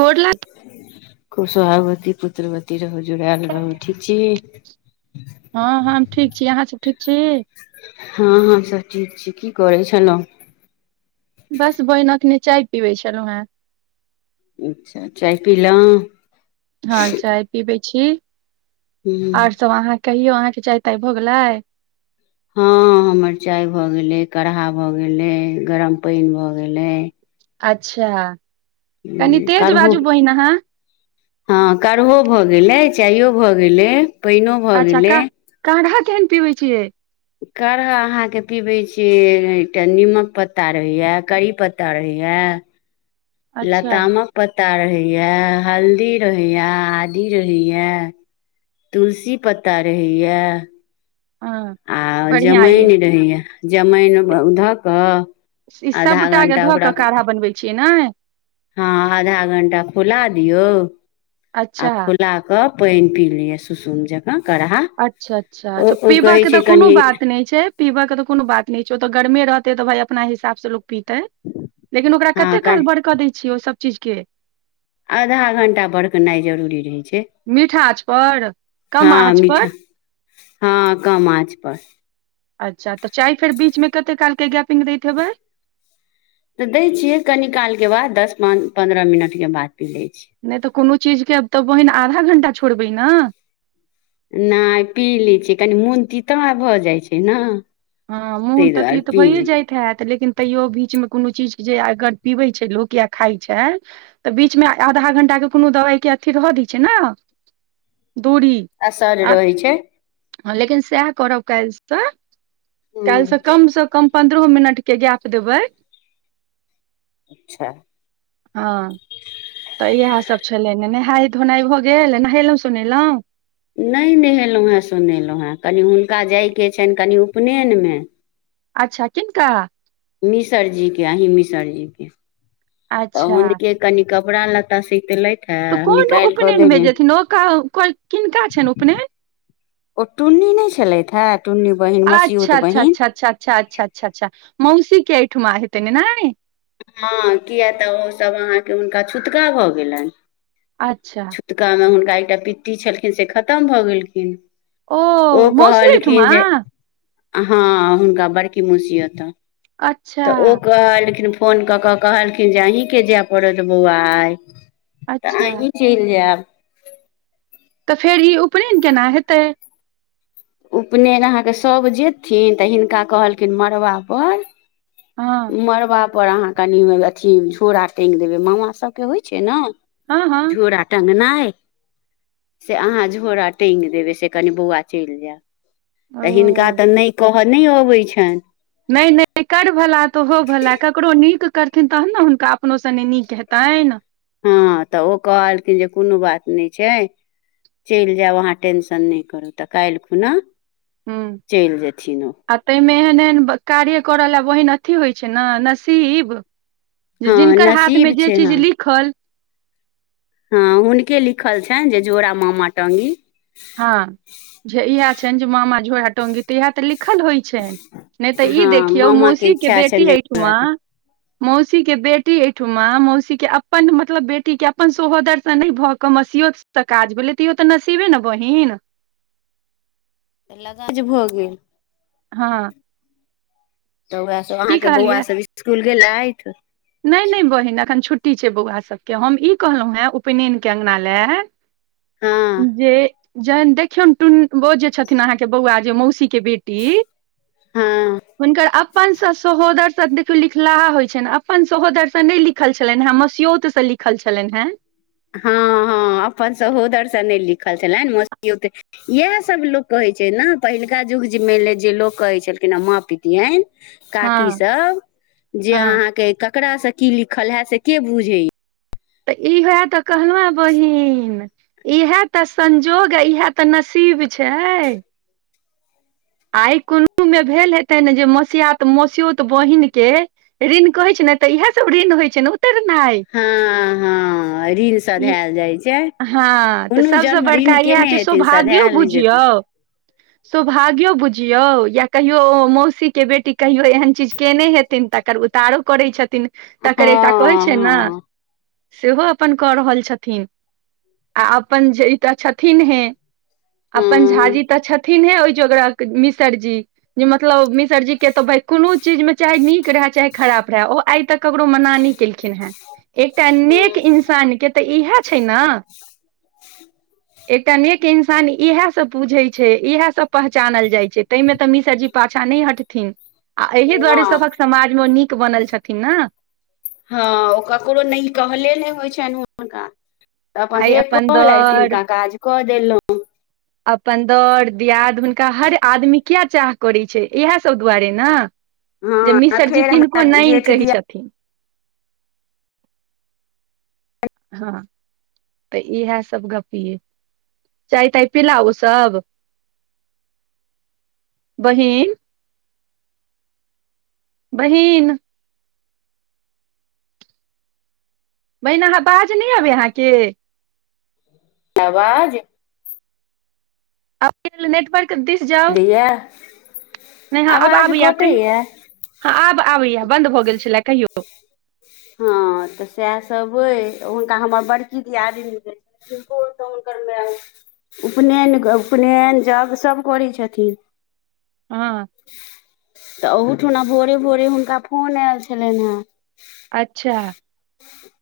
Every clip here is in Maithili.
गोर ल खूब स्वभावती पुत्रवती। की रहू जुड़ायल रहु ठीक छै हँ हम ठीक छी अहाँ सब ठीक छी हँ हमसभ ठीक छी कि करै छलहुँ बस बोनकने चाय पीबै छलू है। [unintelligible] चाय पीलों हँ चाय पीबै छी हूँ आर सभ अहाँ कहियौ अहाँकेँ चाय ताय भ गेलै ह, हम मरचाइ भऽ गेलै काढ़ा भऽ गेलै गरम पानि भऽ गेलै। अच्छ कारूओ [inaudible] हँ करहे भऽ गेलै चायो भऽ गेलै पानिओ भऽ अच्छा गेलै का काढ़ा केहन पीबै छियै? काढ़ा अहाँकेँ पीबैत छै एकटा निमक पत्ता रहैए करी पत्ता रहैए या [inaudible] लतामक पत्ता रहैए हल्दी, रहैए, आदी रहैए तुलसी पत्ता रहैया। हँ आ बढ़िआँ ये जमाइन रहैए जमाइन तऽ धऽ क ई सभटा के धऽ क काढ़ा बनबै छियै ने हँ, आधा घंटा खुला दियौ आ अच्छा खुला कऽ पानि पी लिआ सुसुम जक [unintelligible] अच्छा, अच्छा पीबा के तऽ कोनो बात नहि छै पीबऽ के तऽ कोनो बात न छै, ओतऽ गर्मे रहते तऽ भई अपना हिसाब से लोग पीते। लेकिन ओकरा हँ कते कनि काल बड़ कऽ दै छियै ओ सभ चीज के आधा घण्टा बरकनाइ जरूरी रहै छै। मीठा आँच पर कम हँ आँच पर। मीठा हँ कम आँच पर अच्छा तऽ चाय फेर बीच मेमे कते काल के गपिंग दैबै। तऽ दै छियै कनी काल मके बाद दस पन्द्रह मिनट के बाद पी लै छियै नहि तऽ कोनो चीजके आब तऽ बहिन आधा घंटा छोड़बै ने। नहि पी लै छियै कनि मुन्ती ता भऽ जाइत छै ने। हँ मुँह ताहि तऽ दुआरे तीतऽ पी भइ लै जाइत हैथ लेकिन तैयो बीचमे कोनो चीज जे अगर पीबै छै लोक या खाइ छै तऽ बीचमे आधा घंटाके कोनो दवाइ के अथी रह दै छै ने दूरी असर आ रहै छै। लेकिन सएह करब कएल तऽ काल्हिसँ हूँ कम सँ कम पन्द्रहो मिनटके गैप देबै अच्छा। हँ। तऽ इएह सब छले है नेहाय धोनाई भऽ गेल नहेलहुं सुोनेलहुँ नहि नहेलहुँ है सुनेलहुँ है कनि हुनका जायके छैन कनि उपनयनमे अच्छा किनकन कऽ मिसरजी के अहि मिसरजी के तऽ अच्छा हुनके कनी कपड़ा लत्ता सेतलेथ तऽ कोन उपनयन भे जेथिन ओ किनका छैन उपनयन ओ टुन्नी नहि छलथि हे टुन्नी बहिन अच्छा मसियूत अच्छा बहिन। अच्छा, अच्छा, अच्छा। अच्छा, अच्छा, मौसी की एहिठमा हेत ने हँ कए तऽ ओसभ अहाँकेँ हुनका छूटका भऽ गेलनि अच्छा। ओतका हुनका एकटा पित्ती छलखिन से खतम भऽ गेलखिन ओ मौसी एहिठमा कहलखिन जे। हँ हुनका बड़की मुसी हत ह अच्छा तऽ ओ कहलेकिन फोन कऽ के कहलखिन जे अहीके जाय पड़त बौआ आ तऽ अच्छा अही चलि जायब। तऽ फेर ई उपनयन केना हेतै। उपनयन अहाँकेँ सभ जेयथिन तऽ हिनका कहलखिन मड़बापर हँ मड़बापर अहाँ कनि अथी झोरा टाँगि देबै मामा सभके होइ छै ने हँ हँ झोराटंगनाय से अहाँ झोरा टाँगि देबै से कनि बौआ चलि जायब तऽ हिनका ओ तऽ नहि कहय नहि अबैत छनि नहि नहि कर भला तो हो भला ककरो नीक करथिन तहन ने हुनका अपनो सने नीक हेतनि हँ तऽ ओ कहलखिन जे कोनो बात नै छै चलि जायब अहाँ टेंशन नहि करू तऽ काइल खुना हू चलि जेथिन ओ [inaudible] तामे एहन एहन कार्य करऽ ल बहिन अथी होइ छै ने नसीब जे हँ जिनकर हाथ मे नसीब जे छै चीज हँ लिखल हँ हुनके लिखल छैन जे जोड़ा मामा टंगी हँ जे इह छनि जे मामा झोरा गी तऽ इएह तऽ लिखल होइ छ नहि तऽ ई हँ देखियौ मामा मौसी के इच्छा छनि बेटी जे जोड़ा एहिठुमा टाँगी य मौसी के बेटी एहिठमा मौसी के अपन मतलब बेटी के अपन सोहोदर से नहि भऽ कमसियो तऽ काज भेलै तऽ इो तऽ नसीबे ने बहिन लगाज भऽ गेल हँ [inaudible] तऽ उएह सब की अहाँकेँ बौआ कहलियै सब इसकुल गेलैथ नहि नहि बहिन अखन छुट्टी छै बौआ सभके हम ई कहलहुं है उपनयन के आंगना लै हँ जे जन औ अहके बौआ जे मौसी के बेटी हँ हुनकर अपनसँ सहोदरसँ लिखलाहा होइत छैन अपन सहोदरसँ नहि लिखल छलनि है मस्योत से लिखल छलनि है हँ हँ अपन सहोदरसँ नहि लिखल छलनि मसियौत इएह सभ लोक कहे छै ने पहिलुका युग जे मान ले जे लोक कहै छलखिन हे माँ पतियन हँ काकी सब जे हँ अहा के ककारासे की लिखल है से के बुझे य तऽ ई होए तऽ कहलहु ह बहिन इएह तऽ संजोग आ इह तऽ नसीब छै आइ कोनो मे भेल हेतै ने जे मसआात मसियोत बहिनक के ऋण कहै छै ने तऽ इएहे सब ऋण होइ छै ने उतेरना हँ हँ ऋण सधायल जाइ छै हँ तऽ कोनो सबस जन्म ऋण बड़का इएह केने छै हेथिन सौभाग्यो सधायल नहि बुझियौ जेतै सौभाग्यो बुझियौ या कहियो मौसीक के बेटी कहियो एहन चीज केने हेथिन तकर उतारो करै छथिन तकर एकटा कहै हँ छै ने हँ हँ सेहो अपन कऽ रहल छथिन आ अपन ई तऽ छथिन हे अपन हूँ झााजी तऽ छथिन हे ओहि जोगर मिसर जी जे मतलब मिसरजी केत भाय कोनो चीज में चाहे नीक रहै चाहे खराब रहै ओ आइ तक ककरो मना नहि केलखिन हेँ एकटा नेक नहि इंसान के त इहे छै ने इंसान इह सब पूझै छै इएह सब पहचानल जाइ छै ताहि मे तऽ मिसर जी पाछा नहि हटथिन आ एहि दुआरे सभक समाज मे ओ नीक बनल छथिन न हँ ओ ककरो नहि कहले नहि होइ छनि हुनका तऽ अपन आइ जे कहलथि दर तिनका काज कऽ देलहुँ अपन दर दियाद हुनका हर आदमी किया चाह करैत छै इएहसभ दुआरे ने जे हँ आ मिसरजी फेर हमरा किनको नै जेठ कहै दिया छथिन हँ तऽ इहे सब गप्प यै चाय-ताय पीला ओ सभ, बहिन। बहिन बहिन अहाँ वाज नै अबै अहाँके आवाज नेटवर्क दिस जाउ दैया नहि हँ अब आवाज आबैय आ कहीओ कटैया हँ आब आबैये बन्द भऽ गेल छले कहियौ। हँ, तऽ सएह सभ अछि हुनका हमर बड़की दियादनी। नको, सुन कर मै आ। उपनयन कऽ उपनयन जग सभ करै छथिन हँ तऽ ओहूठुना भोरे भोरे हुनका फोन आयल छलनि हेँ अच्छा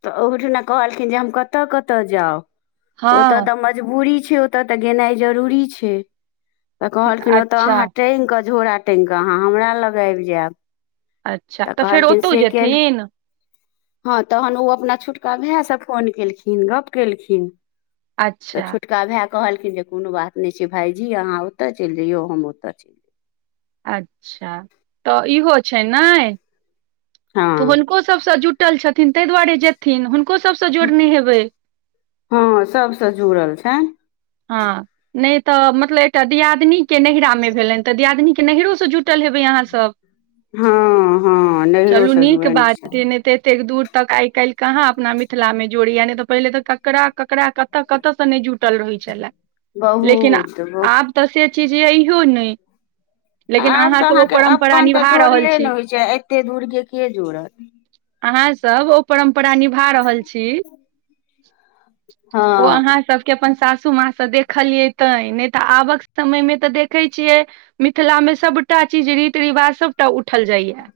तऽ ओहुठुना कहलखिन जे हम कतऽ कतऽ जाउ ओतऽ हँ तऽ म बूरी छै ओतऽ तऽ गेनाइ जरूरी छै तऽ कहलखिन ओतऽ अच्छा अहाँ टाँंग कऽ झोरा टाँंग कऽ अहाँ हमरा लग आब जायब अच्छा तऽ फेर कहलखिन ओतौ से केन जेथिन हँ तहन ओ अपना छोटका भय से फोन केलखिन गप केलखिन तऽ अच्छा छोट का भे कहलखिन जे कोनो बात नहि छै भायजी अहाँ ओतऽ चलि जइयौ हम ओतऽ चलि अच्छा तऽ इहो छै नइ जइयौ। तऽ हँ हुनको सभसँ जुटल छथिन तै दुआरे जेथिन हुनको सभसँ जोड़ने हेबै हँ सभ सँ जुड़ल छनि हँ नै तऽ मतलब एकटा दियादनी के नैहरा में भेले तऽ दियादिनी के नहरो सँ जुटल रहबै अहाँ सब हँ हँ चलूँ नैहरोसँ नीक जुड़ल बात छिये छथि न‌ तऽ ततेक दूर तक आई काल्हि कहाँ अपना मिथिला में जोड़ैया ने तऽ पहिले तऽ ककरा ककरा क तऽ कतय से नय जुटल रहै छले लेकिन बहुत बहु आब तऽ से चीज इहो ने आब तऽ अहाँके अपन तऽ निभा रहल जोड़ले छी ने होइत छै, एते दूरक के जोड़ल? अहाँ सब ओ परम्परा निभा रहल छी ओ अहाँ हँ सबके अपन साथ सूमा से देखलिये ते नै तऽ आबक समय में तऽ देखे छियै मिथिला में सबटा चीज रीति रिवाज सबटा उठल जाइया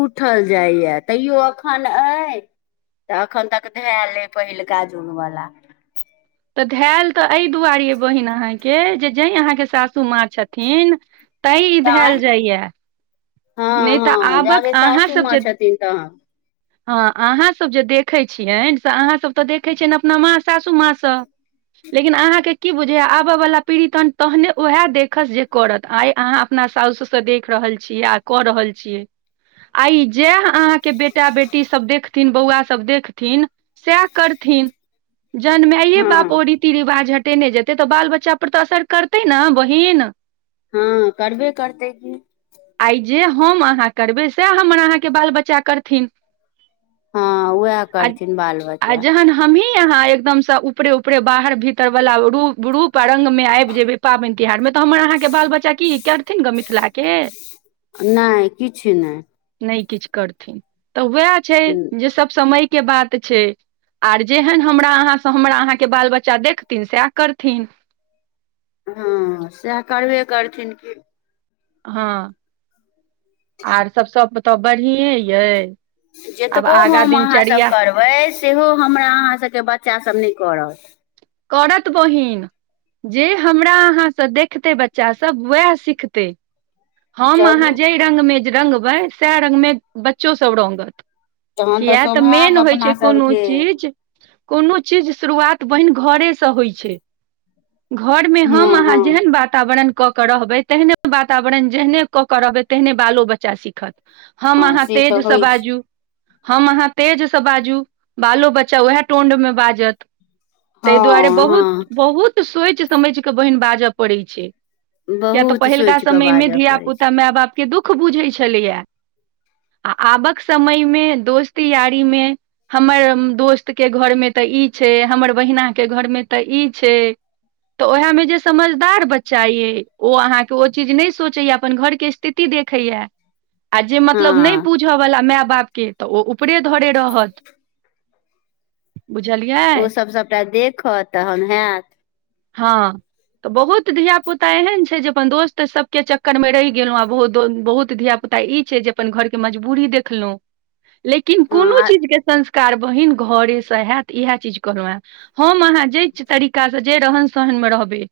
उठल जाइये तैयो अखन अइ तऽ एखन तक धेल अए पहिलका जुग वला तऽ धयल तऽ एहि दुआरे, बहिन, अहाँके जे सासू माँ छथिन तैँ ई भेल तैं जाइये हँ नै तऽ हँ आबक जाबे अहाँ सासू सब माँ जे छथिन तहन हँ अहाँसब जे देखैत छियनि से अहाँसब तऽ देखै छियनि अपना माँ सासू माँ सँ लेकिन अहाँके की बुझू, आबय वला पीढ़ी तहने तहने उएह देखत जे करत आइ अहाँ अपना सास-ससुर। देख रहल छी आ कऽ रहल छियै आइ जेह अहाँके बेटा बेटी सब देख न बौआ सब देखथिन सएह करथिन जनमाइए बाप ओर हँ रीति-रिवाज हटेने जेतै तऽ बाल-बच्चा पर तऽ असर करतै ने, बहिन। हँ करबे करतै की आइ जे हम अहाँ करबै सएह हमर अहाँके बाल बच्चा करथिन हँ उएह करथिन बाल आ बच्चा जहन ह हमी यहाँ एकदम से ऊपरे ऊपरे बाहर भीतर वला रूप रूप पारंग मे आबि जेबै पाबनि तिहार मे तऽ हमर अहाँके बाल बच्चा की करथिन गऽ मिथिला के नै किछ नय नय किछ करथिन तऽ उएह छै जे सब समय के बात छै आ जेहन हमरा अहाँसँ हमरा अहाँके बाल-बच्चा देखथिन, सएह करथिन। हँ सएह करबे करथिन की हँ आर सब सब तऽ बढ़िए यै आब जेतबो आगा हम अहाँसब दिनचर्या करबै सेहो हमरा अहाँ सबके बच्चासब नै करत करत बहिन जे हमरा अहाँ सँ देखतै बच्चा सब वएह सिखतै हम अहाँ चलू जै रग मे रङंबै सएह रंग र्मे बच्चोसभ रगत तहन किये तऽ सौभाग्य मेन होइ अपना छै कोनो सबके चीज कोनो चीजक शुरुआत, बहिन, घरे सँ होइ छै घर में हम हँ अहाँ हँ जेहन वातावरण कऽ कऽ रहबै तेहन वातावरण वरण जेहने कऽ के रहबै तेहने बालो बच्चा सिखत हम हँ अहाँ तऽ तेज से होइ छै बाजू हम अहाँ तेज सँ बाजू, बाल-बच्चा उएह टोन में बाजत। तै दुआरे हँ बहुत हँ बहुत सोच समझ कऽ बहिन बाजय पड़ैत छै बहुत सोच समय मे धिया पुता मे बाप के दुःख बुझै छलैयै आ आबय वला समयमे दोस्त-यारीमे। हमर दोस्त के घरमे तऽ ई छै हमर बहिना के घर में तऽ ई छै तऽ ओएह में जे समझदार बच्चा ये ओ अहाँके चीज ने सोचैया अपन घर के स्थिति देखैया आ जे मतलब नय हँ बुझ बुझ बला माय बाप के तऽ ओ ऊपरे धरे रहत बुझलियै ओसभ सभटा देखत तहन हेयत हँ तऽ बहुत धिया पुता एहन छै जे अपन दोस्त तऽ सबके चक्कर मे रहि गेलौं आ बहुत बहुत धिया पुता ई छै जे अपन घर के मजबूरी देखलौं लेकिन हँ कोनो आ चीज के संस्कार बहिन घरे सँ हयत इएह चीज कहलहु है हम अहाँ जे तरीका सँ जे रहन सहन में रहबै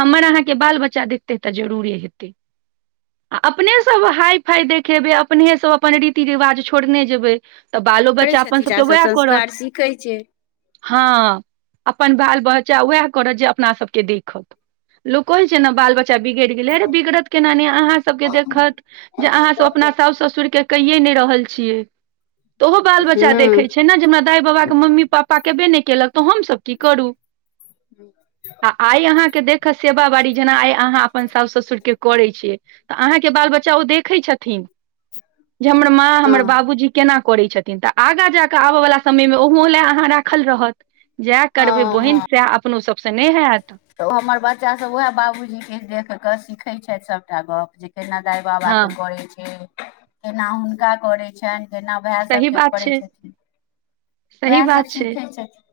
हमर अहाँके बाल बच्चा देखतै तऽ जरुरे हेतै अपने सब हाय फाइ देखेबै अपने सब अपन रीति रिवाज छोड़ने जेबै तऽ बालो करै बच्चा छथिन अपन सभके सब वएह संस्कार करत। सीखै छै हँ, अपन बाल बच्चा उएह करत जे अपना सभके देखत। लोक कहे छै, ने बाल बच्चा गड़ गेले हे रे बिगड़त केना अहाँ सभके देखत जे अहाँ सभ अपना साउ ससुर के कये नहि रहल छियै तऽ ओहो बाल बच्चा हँ देखै छै ने, जे हमरा दाइ बाबाके मम्मी। पापा केबे नै केलक तऽ हमसभ कि करूँ [inaudible] आ आइ अहाँकेँ देखत, सेवा बाड़ी जेना आइ अहाँ। अपन साउस ससुर के करै छियै तऽ अहाँके बाल बच्चा ओ देखै छथिन जे हमर माँ हँ हमर बाबूजी केना करैत छथिन तऽ आगा जाकऽ आबेऽ वला समय मे ओहो लए अहाँ राखल रहत जएह करबै हँ बहिन हँ सएह अपनो सभसँ नै हयत तऽ ओ हमर बच्चा सभ उएह बाबूजी देख कऽ सिखै छथि सभटा गप जे केना दाइ बाबाके हँ करैत छै, केना हुनका करैत छनि। जेना वएह सही सभके बात करै छै छथिन सही ओएह बात सभ छै सिखै छथिन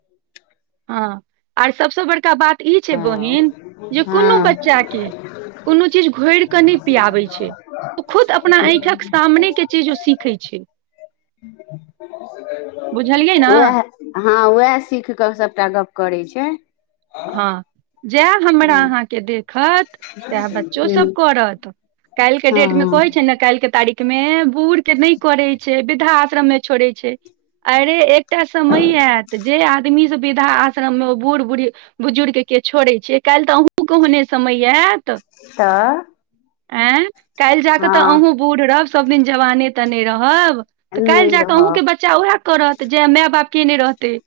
हँ आर सभसँ बड़का बात तऽ ई छै हँ बहिन जे कुनो हँ बच्चा के कोनो चीज घोइर कऽ नै पियाबै छै ओ खुद अपना आखिक सामनेक चीज ओ सीखै छै। बुझलियै ने ओएह हँ उएह सीख कऽ सभटा गप्प करैत छै हँ जएह हमरा अहाँकेँ देखत सएह ह बच्चोसभ करत काल्हि के डेट मे हँ कहैत छै, ने काल्हि के तारीख मे बूढ़ के नहि करैत छै वृद्धा आश्रम मे छोड़े छै, अरे एक एकटा समय आयत जे आदमी से वृद्धा आश्रममे ओ बूढ़ बुढ़ बुजुर्गके छोड़ै छियै काल्हि तऽ अहूँ कहहने समय आयत तऽ आय काल्हि जा कऽ तऽ हँ अहूँ बूढ़ रहब सभदिन जवाने तऽ नहि रहब। तऽ काल्हि नहि जा कऽ अहूँ के रहब बच्चा उएह करत जे माय बाप के नहि रहतै